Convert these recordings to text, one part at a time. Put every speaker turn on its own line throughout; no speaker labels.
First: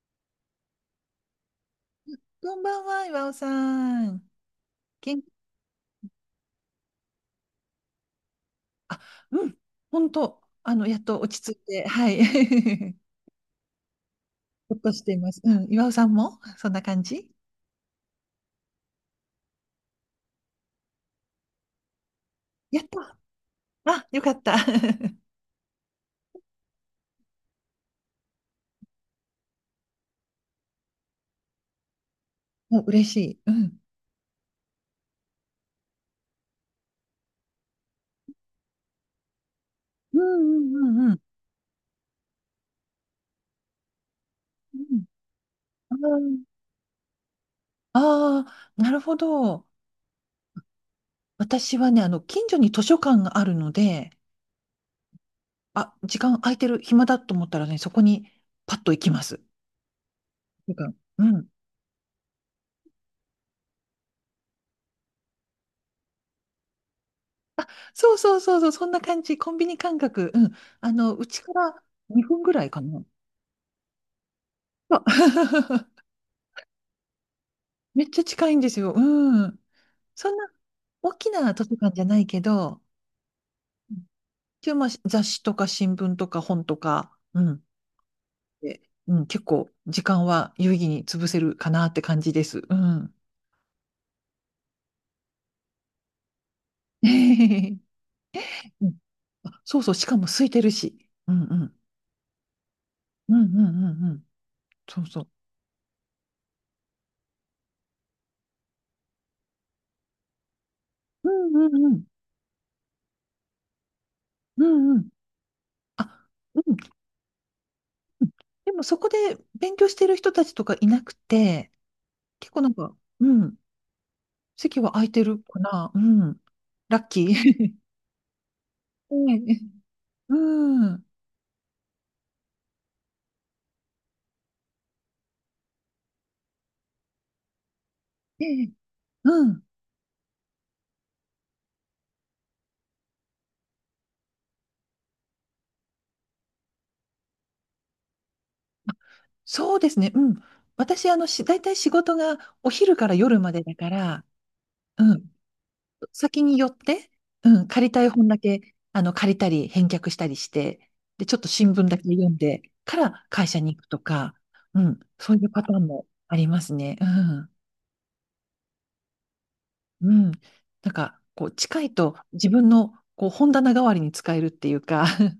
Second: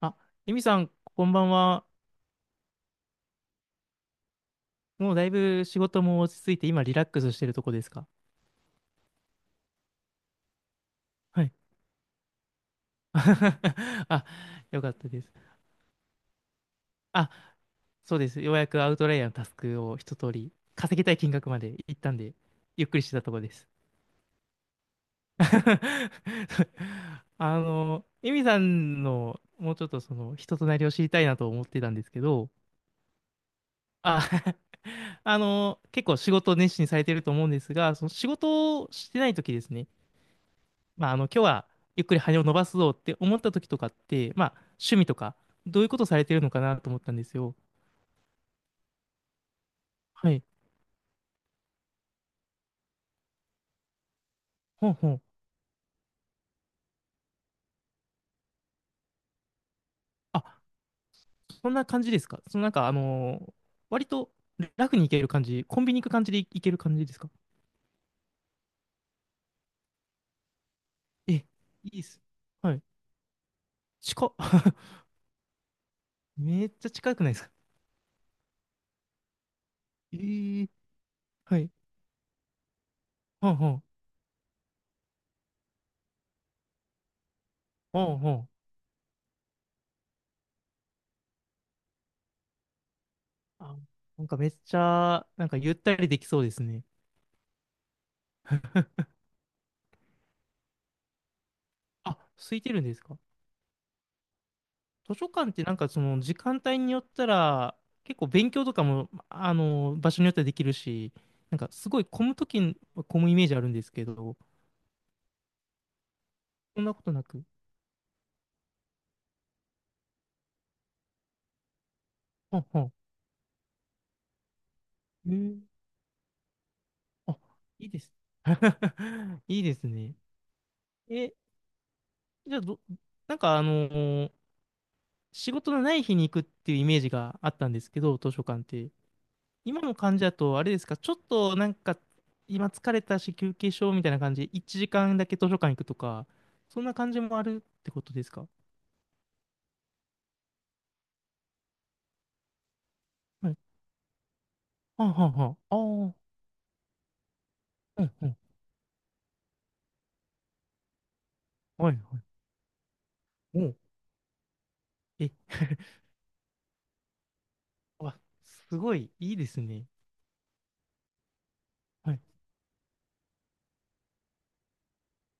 あ、エミさん、こんばんは。
こんばんは、岩尾さん。
もう
元
だ
気、
いぶ仕事も落ち着いて、今リラックスしてるとこですか？
あ、うん、本当、やっと落
はい。
ち着いて、はい。
あ、
ほっ
よ
と
かっ
し
た
てい
で
ま
す。
す。うん、岩尾さんもそんな感じ？
あ、そうです。ようやくアウトライヤーのタスクを一通り、稼ぎたい金額まで行ったんで、
やっ
ゆっくりして
た。
たとこです。
あ、よかった。
あの、エミさんの、もうちょっと人となりを知りたいなと思ってたんですけど、
もう嬉しい。うん。
あ、あの、結構仕事を熱心にされてると思うんですが、その仕事をしてない時ですね。
うんうんう
ま
んう
あ、あ
ん。
の、今日はゆっくり羽を伸ばすぞって思った時とかって、まあ、
う
趣
ん。
味とか、どういうことされてるのかなと思ったんですよ。
ああー、なるほど。
はい。
私はね、近所に図書館があるので、
ほんほん。
あ、時間空いてる、暇だと思ったらね、そこにパッと行きます。図
あ、
書館、うん。
そんな感じですか？そのなんか、割と楽に行ける感じ、コンビニ行く感じで行ける感じですか？
そうそうそうそう、そんな感じ。コンビニ感覚。うん。う
え、
ちから
いいっす。
2分ぐらい
は
か
い。
な。
近っ。
あ
めっちゃ近くないですか？
めっちゃ近いんですよ。うん。
え
そんな
ー、
大きな
は
図書
い。
館じゃないけど、
ほんほん。
一応まあ雑誌とか新聞とか本とか、うん。
ほんほん。
で、うん、結構時間は有意義に潰せるかなって感じです。うん。
あ、なんかめっちゃ、なんかゆったりできそうですね。
うん。あ、そうそう、しかも空いてるし。うんうん。
あ、空いてるんですか？
うんうんうんうん。そう
図
そ
書
う。
館ってなんかその時間帯によったら結構勉強とかもあの場所によってはできるし、
うん
なん
う
か
んう
すご
ん。
い混む時に混むイメージあるんですけど、
うんうん。あ、うん。
そんなことなく、
でもそこで勉強してる人たちとかいなくて、結
は
構
ん
なん
はん、
か、うん、席は空いて
え
るか
ー、
な。うん。ラッキ
あ、
ー。
いいです。
え え、
いいですね。
うん。
え、じゃあ、ど、なんかあの、仕事のない日に行くっていうイメージがあったんですけど、図書
え
館っ
え、
て
うん。
今の感じだと、あれですか、ちょっとなんか、今疲れたし休憩しようみたいな感じで、1時間だけ図書館行くとか、そんな感じもあるってことですか？
そうですね。うん。私、大体仕事がお昼から夜
は
ま
い。
でだから、
はあ
う
は
ん。
あはあ。ああ、う
先に寄って、うん。借りたい
んう
本
ん。
だけ、借りたり、返却したりして、で、ちょっと新聞
はい
だけ
はい。
読んでから会社
お
に
う、
行くとか、うん。
え、
そういうパタ ーンもありますね。うん。
わ、すごい、いいですね。
うん。なんか、こう、近い
は
と
い。
自分の、こう、本棚代わりに使えるっていうか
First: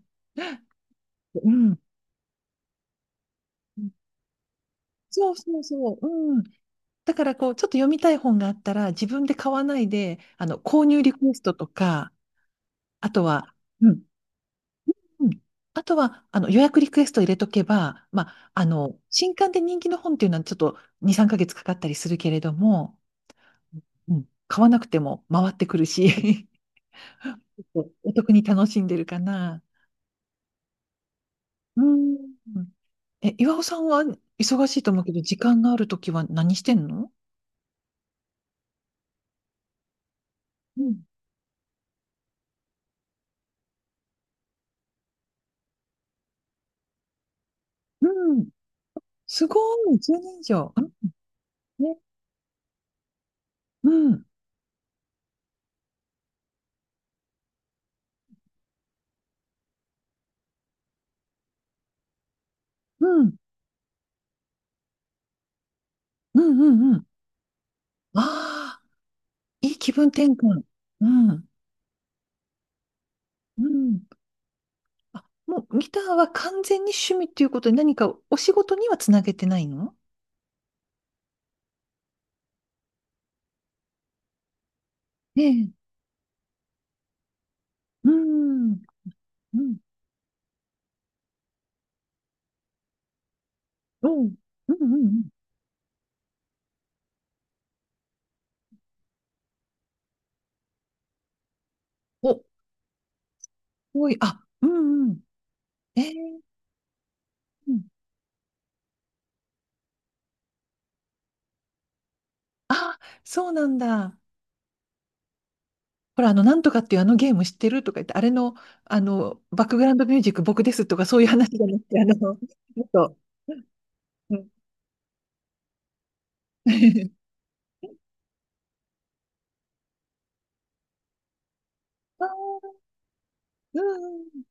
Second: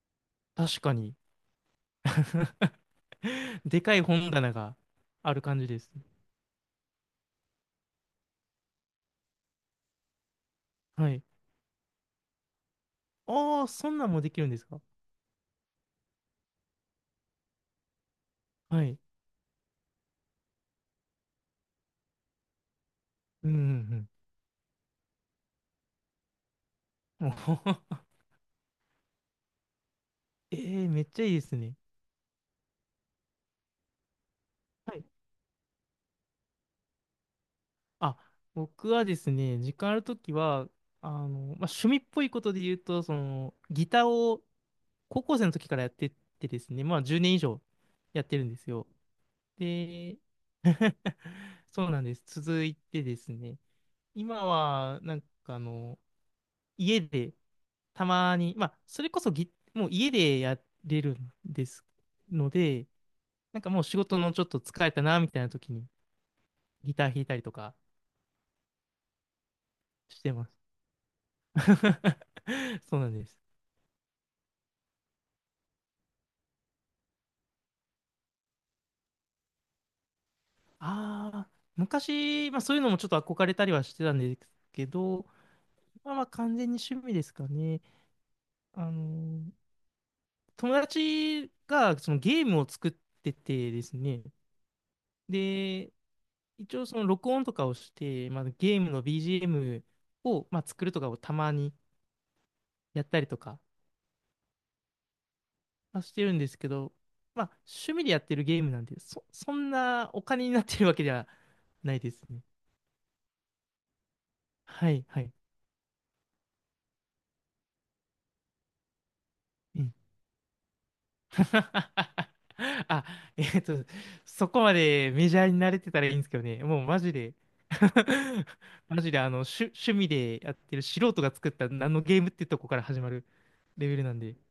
確かに。
うん。
でかい本棚が
そ
あ
う
る
そ
感
う
じです。
そう。うん。だから、こう、ちょっと読みたい本があったら、自分で買わないで、購入
は
リ
い。
クエストとか、あとは、
ああ、
う
そん
ん。
なんもできるんですか？
うん。あとは、予約リクエスト入れとけば、まあ、
はい。
新刊で人気の本っていうのはちょっと2、3ヶ月かかったりするけれども、
うんうん
うん。買わなくても回ってくるし
うん。おほほ、
お得に楽しんでるかな。
えー、めっちゃいいですね。
うん。え、岩尾さんは忙しいと
は
思う
い、
けど、時間があるときは何してんの？
あ、僕はですね、時間あるときは、
うん、
まあ、趣味っぽいことで言うと、その、ギターを高校生の時からやってってですね、まあ、10年以上やっ
う
てる
ん。
んですよ。
すごい、
で、
10年以上。うん。
そう
ね、
なんです。続いてですね、
うん、
今は、なんかあの、家で、たまに、まあ、それこそもう家でやれるんですので、
うん、
なんかもう仕事のちょっと疲れたな、みたいな時に
うん、うん、
ギ
う
タ
ん。
ー弾いたりとか
ああ、いい気分
し
転
てま
換。
す。
うん、
そうなんです。
うん。あ、もうギターは完全に趣味っていうことで何かお仕事にはつなげてないの？
ああ、昔、まあそういうのもちょっと憧れたりはしてたんですけど、
ええ、
まあまあ完全に趣味ですかね。
うん、うん、
あの、
うん、
友達がそのゲームを作っててです
う
ね、
ん、うん。うん。
で、一応その録音とかをして、まあ、ゲームの BGM を、まあ、作るとかをたまに
お、す
やったりとか、
ごい、あ、うん、うん。
ま
え
あしてるん
え、
ですけど、まあ趣味でやってるゲームなんで、そんなお金になってるわけではないですね。
そうなんだ。
はい、はい。
ほら、なんとかっていうあのゲーム知ってるとか言って、あれの、バックグラウンドミュージック僕ですとか、そういう話じゃなくて、もっ
あ、
と、
えっと、
うん。
そこまでメジャーに慣れてたらいいんですけどね、もうマジで。 マジであの趣味でやってる素人が作った何のゲー
あ
ムってとこか
ー、
ら始まるレベルなんで、
う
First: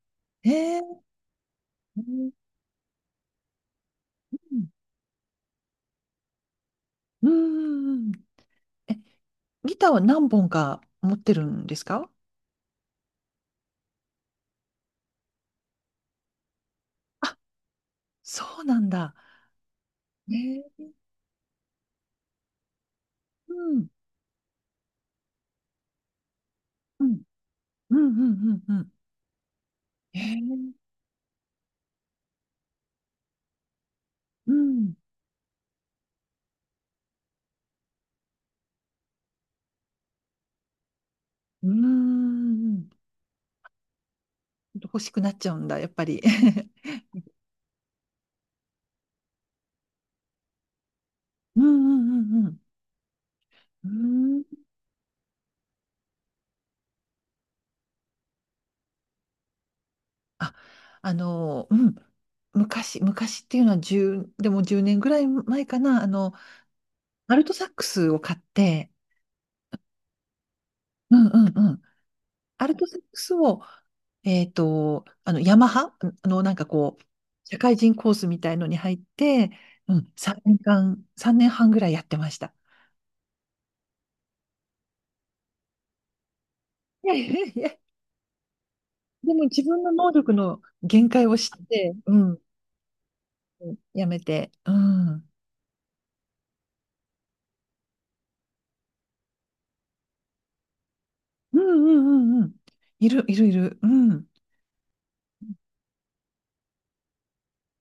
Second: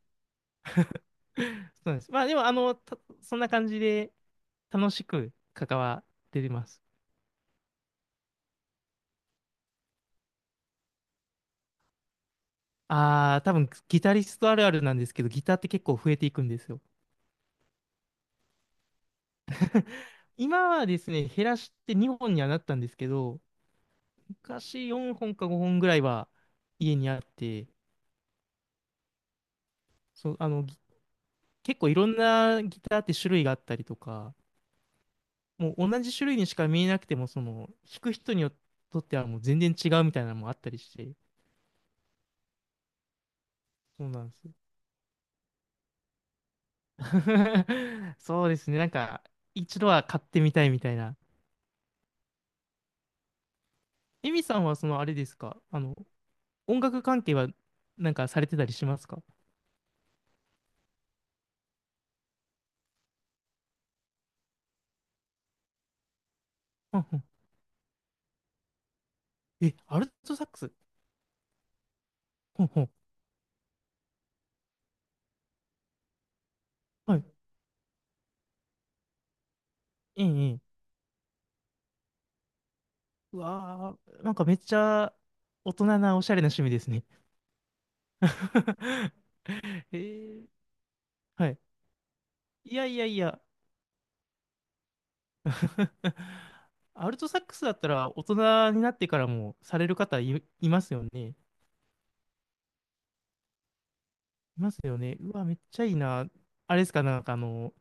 ん。えー、
そうなん
う
です。まあ
ん。
でも、あの、た、そんな感じで楽しく関わってます。
うん。え、ギターは何本か持ってるんですか？
ああ、多分ギタリストあるあるなんですけど、ギターって結構増えていくんですよ。
あ、そうなんだ。え
今
ー、
はですね、減らして2本にはなったんですけど、
うん。
昔4本か5本ぐらいは家
う
にあ
ん。
って、
うん。うん。うん。え
そう、
ー、
結構いろんなギターって種類があったりとか、
うん。
もう同じ種類にしか見えなくても、その、弾く人によっとってはもう全然違うみたいなのもあったりして、
うん。
そうなんですよ。
欲しくなっちゃうんだ、やっぱり。
そうですね、なんか、一度は買ってみたいみたいな。
うん。うん。うん。う
エ
ん。う
ミさ
ん。
んは、その、あれですか、あの、音楽関係は、なんかされてたりしますか？
あ、うん、昔、昔っていうのは10、でも1年ぐらい前かな、
うんうん、
アルトサックスを買って、
え、アルトサックス？
うんうんうん、
ほん
アル
ほ
ト
ん。
サックスを、ヤマハ、なんかこう、
はい。
社会人コースみたいのに入って、うん、
ええ、
3
え
年
え。
間、3年半ぐらいやってました。
うわー、なんかめっちゃ大人なおしゃれな趣味です ね。
いやいやいや、でも自分の
え
能力
ー、
の限界を
は
知っ
い。
て、うん、
いやいやいや。
やめて、うん、うん
アルトサックスだったら大人になってからもされる方いますよね。
うんうんうん、いるいるいる、うん。
いますよね。うわ、めっちゃいいな。あれですか、なんかあの、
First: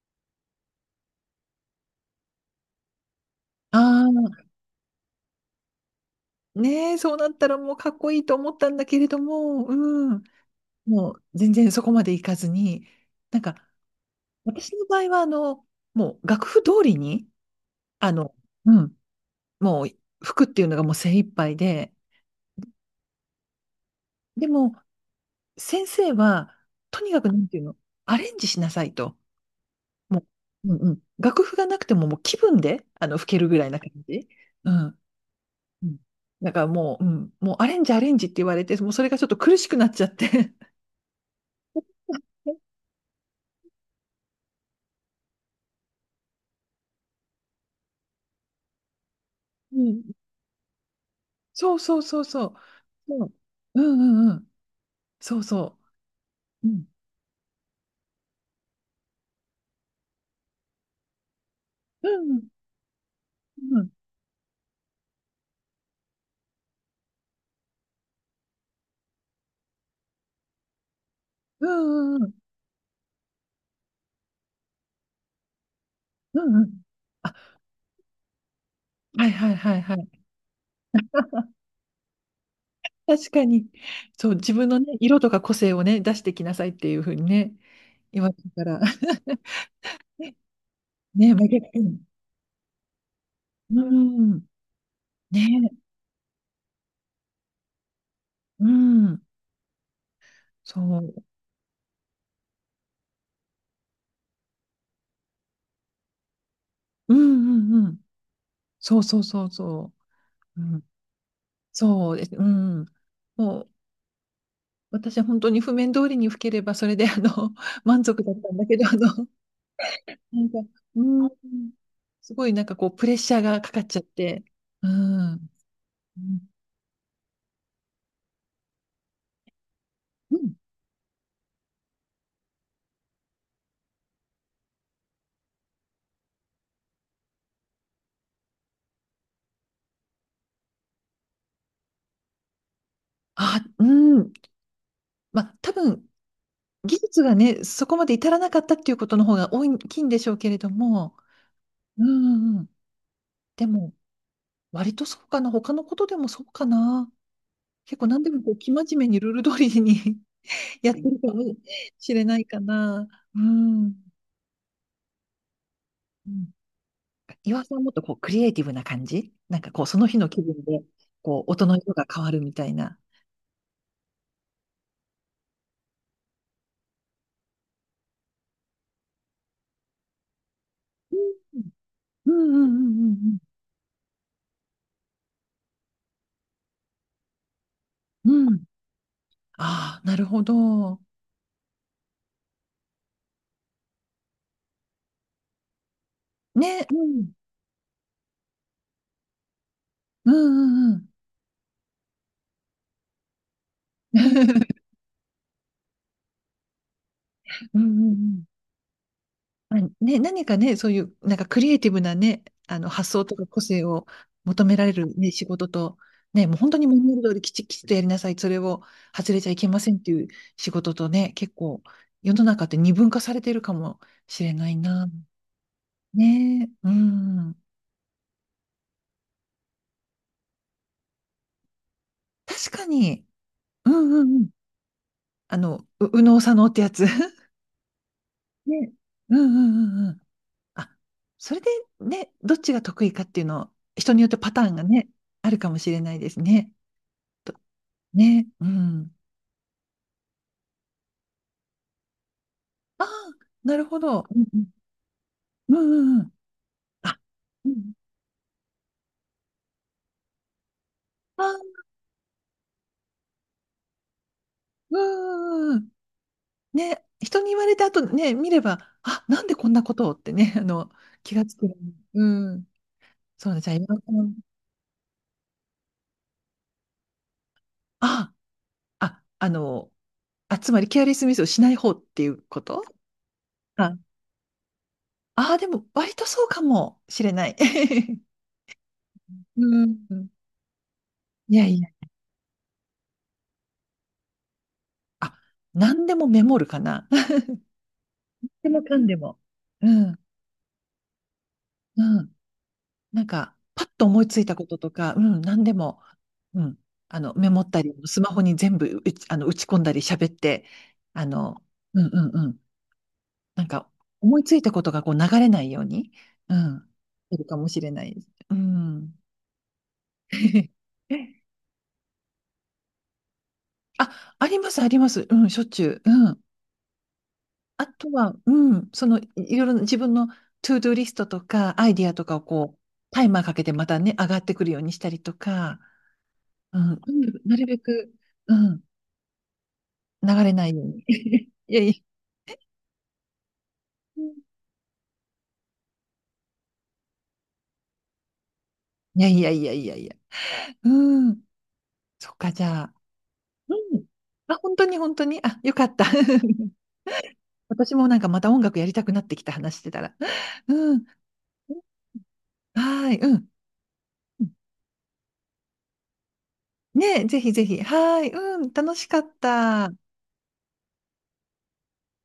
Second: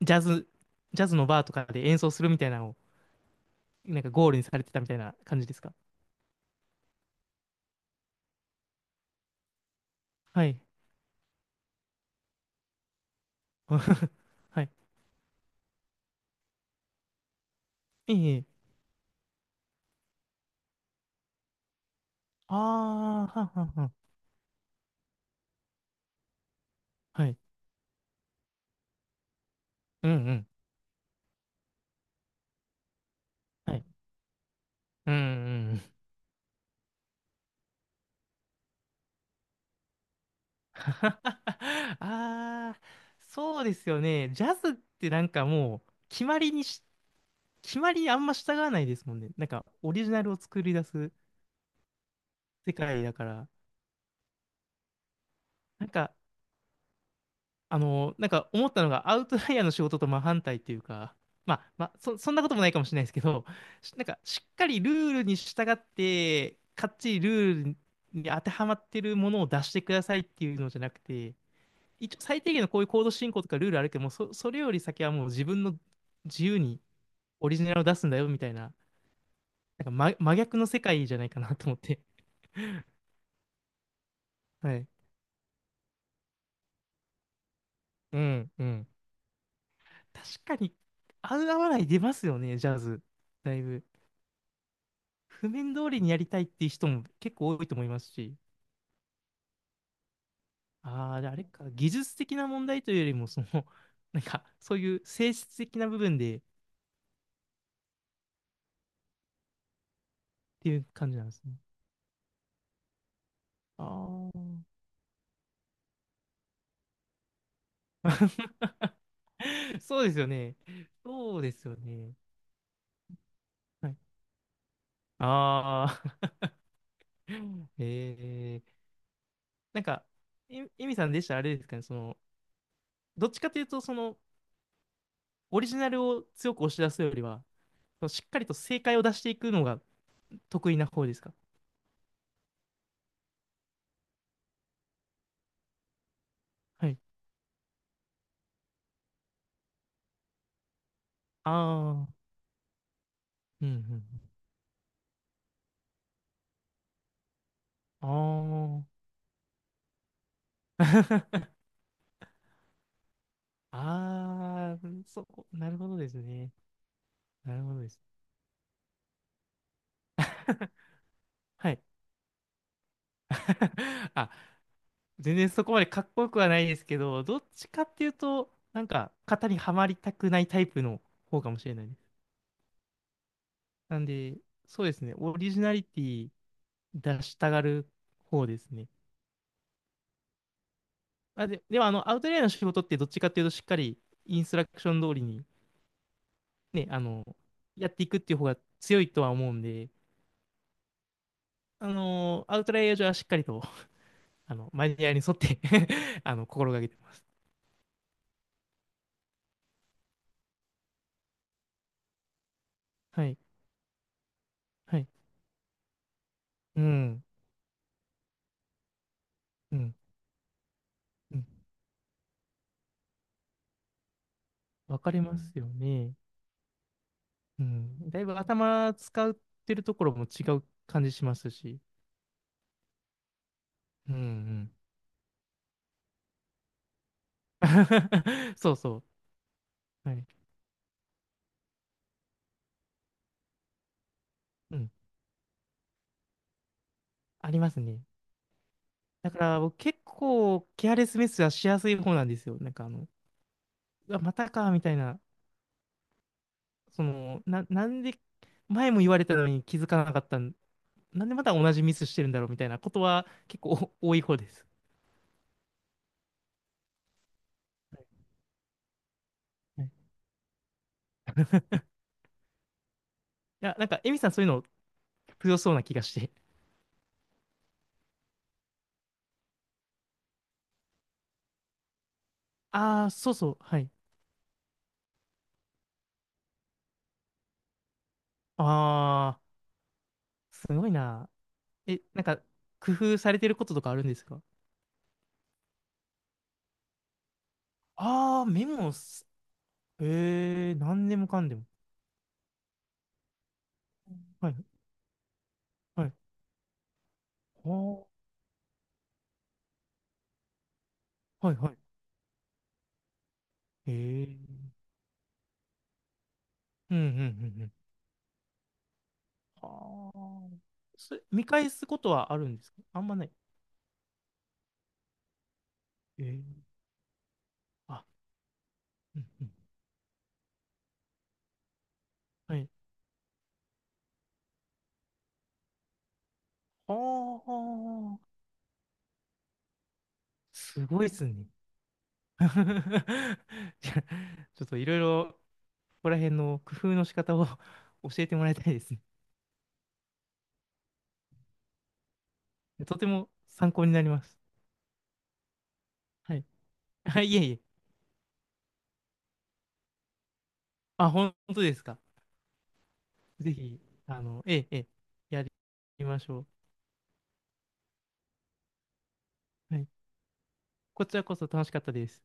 ジャズ、ジャズのバーとかで演奏するみたいなのを、
あ
なんかゴー
あ、
ルにされてたみたいな感じですか。
ねえ、そうなったらもうかっこいいと思ったんだけれども、うん、
はい。
もう全然そこまでいかずに、なんか
はい。
私の場合はもう楽譜通りに、あ
え
の、
え。
うん、もう服っていうのがもう精一杯で、
ああ、はんはんはん。
でも先生はとにか
は
くな
い。
んていうの、アレンジしなさいと。
うんう
もう、
ん。
うんうん、楽譜がなくてももう気分で吹けるぐらい
は
な
い。
感じ。うん。
うんうん。
うん。だからもう、うん、もうアレンジアレンジって言われて、もうそれがちょっと苦しくなっちゃって。
ああ、そうですよね。ジャズってなんかもう、決まりあんま従わないですもんね。なんか、
う
オ
ん。
リジナルを作り出す
そうそうそうそう。
世界だ
そ
か
う。
ら、
うんうんうん。そうそ
なんか、
う。うん。
あの、なんか思ったのが、アウトライヤーの仕事と真反対っていうか、まあ、まあ、
う
そん
ん
なこともないかもしれないですけど、
うん
し、なんか、しっかりルールに従って、かっちりルールに当てはまってるものを出してくださいっていうのじゃなくて、
うん
一応
うんうん
最低限のこういうコード進行とかルールあるけども、それより先はもう自分の自
うん
由
う
に
ん。あ、
オリジナルを出すんだよみたいな、
はいはいはい
なんか
はい。
真逆の世界じゃないかなと思って。
確かに。そう、自分
は
の
い。
ね、色とか個性をね、出してきなさいっていうふうにね、
う
言われ
ん
るか
う
ら。
ん。確かに、
ね、
合う
真
合わ
逆。
ない出ますよね、ジャズ。だい
う
ぶ。
ん。ね、
譜面通りにやりたいっていう人も結構多いと思いますし。
うん。そ
ああ、
う。
であれか、技術的な問題というよりも、その、なんか、そういう性質的な部分でっ
うんうんうん。そうそうそうそう。う
ていう
ん。
感じなんですね。
そうです。うん。もう、
あ
私は本当に譜面通りに吹ければ、それで満
あ。
足だったんだけど、
そうですよ
なん
ね。
か、うん。
そうですよね。
すごいなんかこう、プレッシャーがかかっ
はい、
ちゃって。うん。
あ
う
あ。
ん。
えー、なんか、
うん。
え、エミさんでしたらあれですかね、その、どっちかというと、その、オリジナルを強く押し出すよりは、しっかりと正解を出していくのが得意な方ですか？
あ、うん。まあ、多分、
は
技
い。
術がね、そこまで至らなかったっていうことの方が多い大きいんでしょうけれども。う
あ
ん
あ、
うんうん。で
うんう
も、
ん。
割とそうかな。他のことでもそうかな。結
あ
構何でもこう、生
あ。
真面目にルール通りに やってるかも しれないかな。うん。
ああ、そこ、なるほどです
うん。
ね。なる
岩
ほ
さん
ど
は
で
もっ
す。
とこう、クリエイティブな感じなんかこう、その日の気分で、こう、音
は
の
い。
色が変わるみたいな。
あ、全然そこまでかっこよくはないですけど、どっちかっていうと、なんか、型にはまりたくないタイプの
う
方かも
ん
しれないです。
うんうんうん
なんで、そうですね、オリジナリティ出したがる
うん
方
う
で
ん。
すね。
ああ、なるほど。
あ、で、でもあの、アウトレイヤーの仕事ってどっちかっていうと、しっかりインストラクション通りに、
ね、
ね、
う
あの、
ん。
やっていくっていう方が強いとは思うんで、
うんうんうん。
あの、アウトレイヤー上はしっかりと、あの、マ ニュアルに沿って、 あの、心がけてます。
うんうんうん。まあ、ね、何かね、そういう、なんかクリエイティブなね、発想
は
と
い、
か個性を求められ
はい。
るね、仕事と、ね、もう本当
う
にマニュアル
ん、
通りきちっきちっとやりなさい、それを外れちゃいけ
う
ませ
ん、
んっていう仕事とね、
うん。
結構、世の中って二分化されてるかもしれない
わ
な。
かりますよね。
ね、うん。
うん。だいぶ頭使ってるところも違う感じしますし。
確かに、うん
うん、う
うんうん。
ん。
う右脳左脳ってやつ。
そう
ね。
そ
うんうんうん
う。
う
は
ん。
い。
あ、それでね、どっちが得意かっていうの、人によってパターン
う
が
ん。
ね、あるかもしれないですね。
あ
と、
りますね。
ね、うん。
だから僕結構ケアレスミスはしやすい方なんですよ。なんかあ
あ
の、
あ、なるほ
わ、
ど。
ま
うん
たか、みたいな、
うん。うんうんうん。
そ
あ、
の、
う
な
ん。
んで、前も言われたのに気づかなかったん、なんでまた
あ、
同じミスしてるんだろう、みたいなことは結構お多い方です。
うんうんうん。ね、人に言われた後
は
ね、見れば、あ、なんでこん
い
な
はい、
こ
い
とをってね、気がつく。うん。そうね、じゃ
や、
あ、今。
なんか、エミさんそういうの強そうな気がして。
ああ、あ、あ、つまりケアレスミスをしない方っていうこと？
ああ、そうそう、はい。
ああ、でも割とそうかもしれない。
ああ、
うん。
すごいな。
いやいや。
え、なんか、工夫されてることとかあるんですか？
あ、何でもメモるかな。何
ああー、メ
でも
モ
かんで
す、
も。うん。
ええ、何でもかんでも。
うん。なんか、パッと思いつい
は
た
い、
こととか、うん、何でも、
はい。
うん。メモ
あ
ったり、
ー、
スマホに全部うち、あの、打ち込んだり喋って、あ
はい、
の、
はい。
うんうんうん。なんか、
え
思いついた
え、
ことがこう流れないように、うん。
うん、うん、
いるか
う
も
ん、
しれないです。うん。
はあ、 それ、見返すことはあるんですか？あんまない。
あ、あります、あります。うん、しょっちゅう。
え
うん。
ー、
あ
あ、
とは、うん、その、
うん
い
うん。
いろいろ自分のトゥードゥリストとか、アイディアとかを
はい。
こう、タイマーかけてまたね、上がってくるようにしたりとか、うん、とにかく
は
なるべく、
あ、
うん、流れないよ
す
うに。
ごいですね。
いやい
じゃあちょっといろいろ、ここら辺の工夫の仕方を 教えてもらいたいですね。
や、いやいやいやいやいや。うん、そっか、じゃあ、
とても参
う
考にな
ん。
ります。
あ、本当に本当に、あ、よかった。
はい。はい、いえいえ。
私もなんかまた音楽やりたくなってきた話してたら。うん。
あ、本当ですか。
はい、うん。
ぜひ、あの、ええ、ええ、やりましょ
ねえ、ぜひぜひ。はい、うん、楽しかっ
う。はい。
た。
こちらこそ楽しかったです。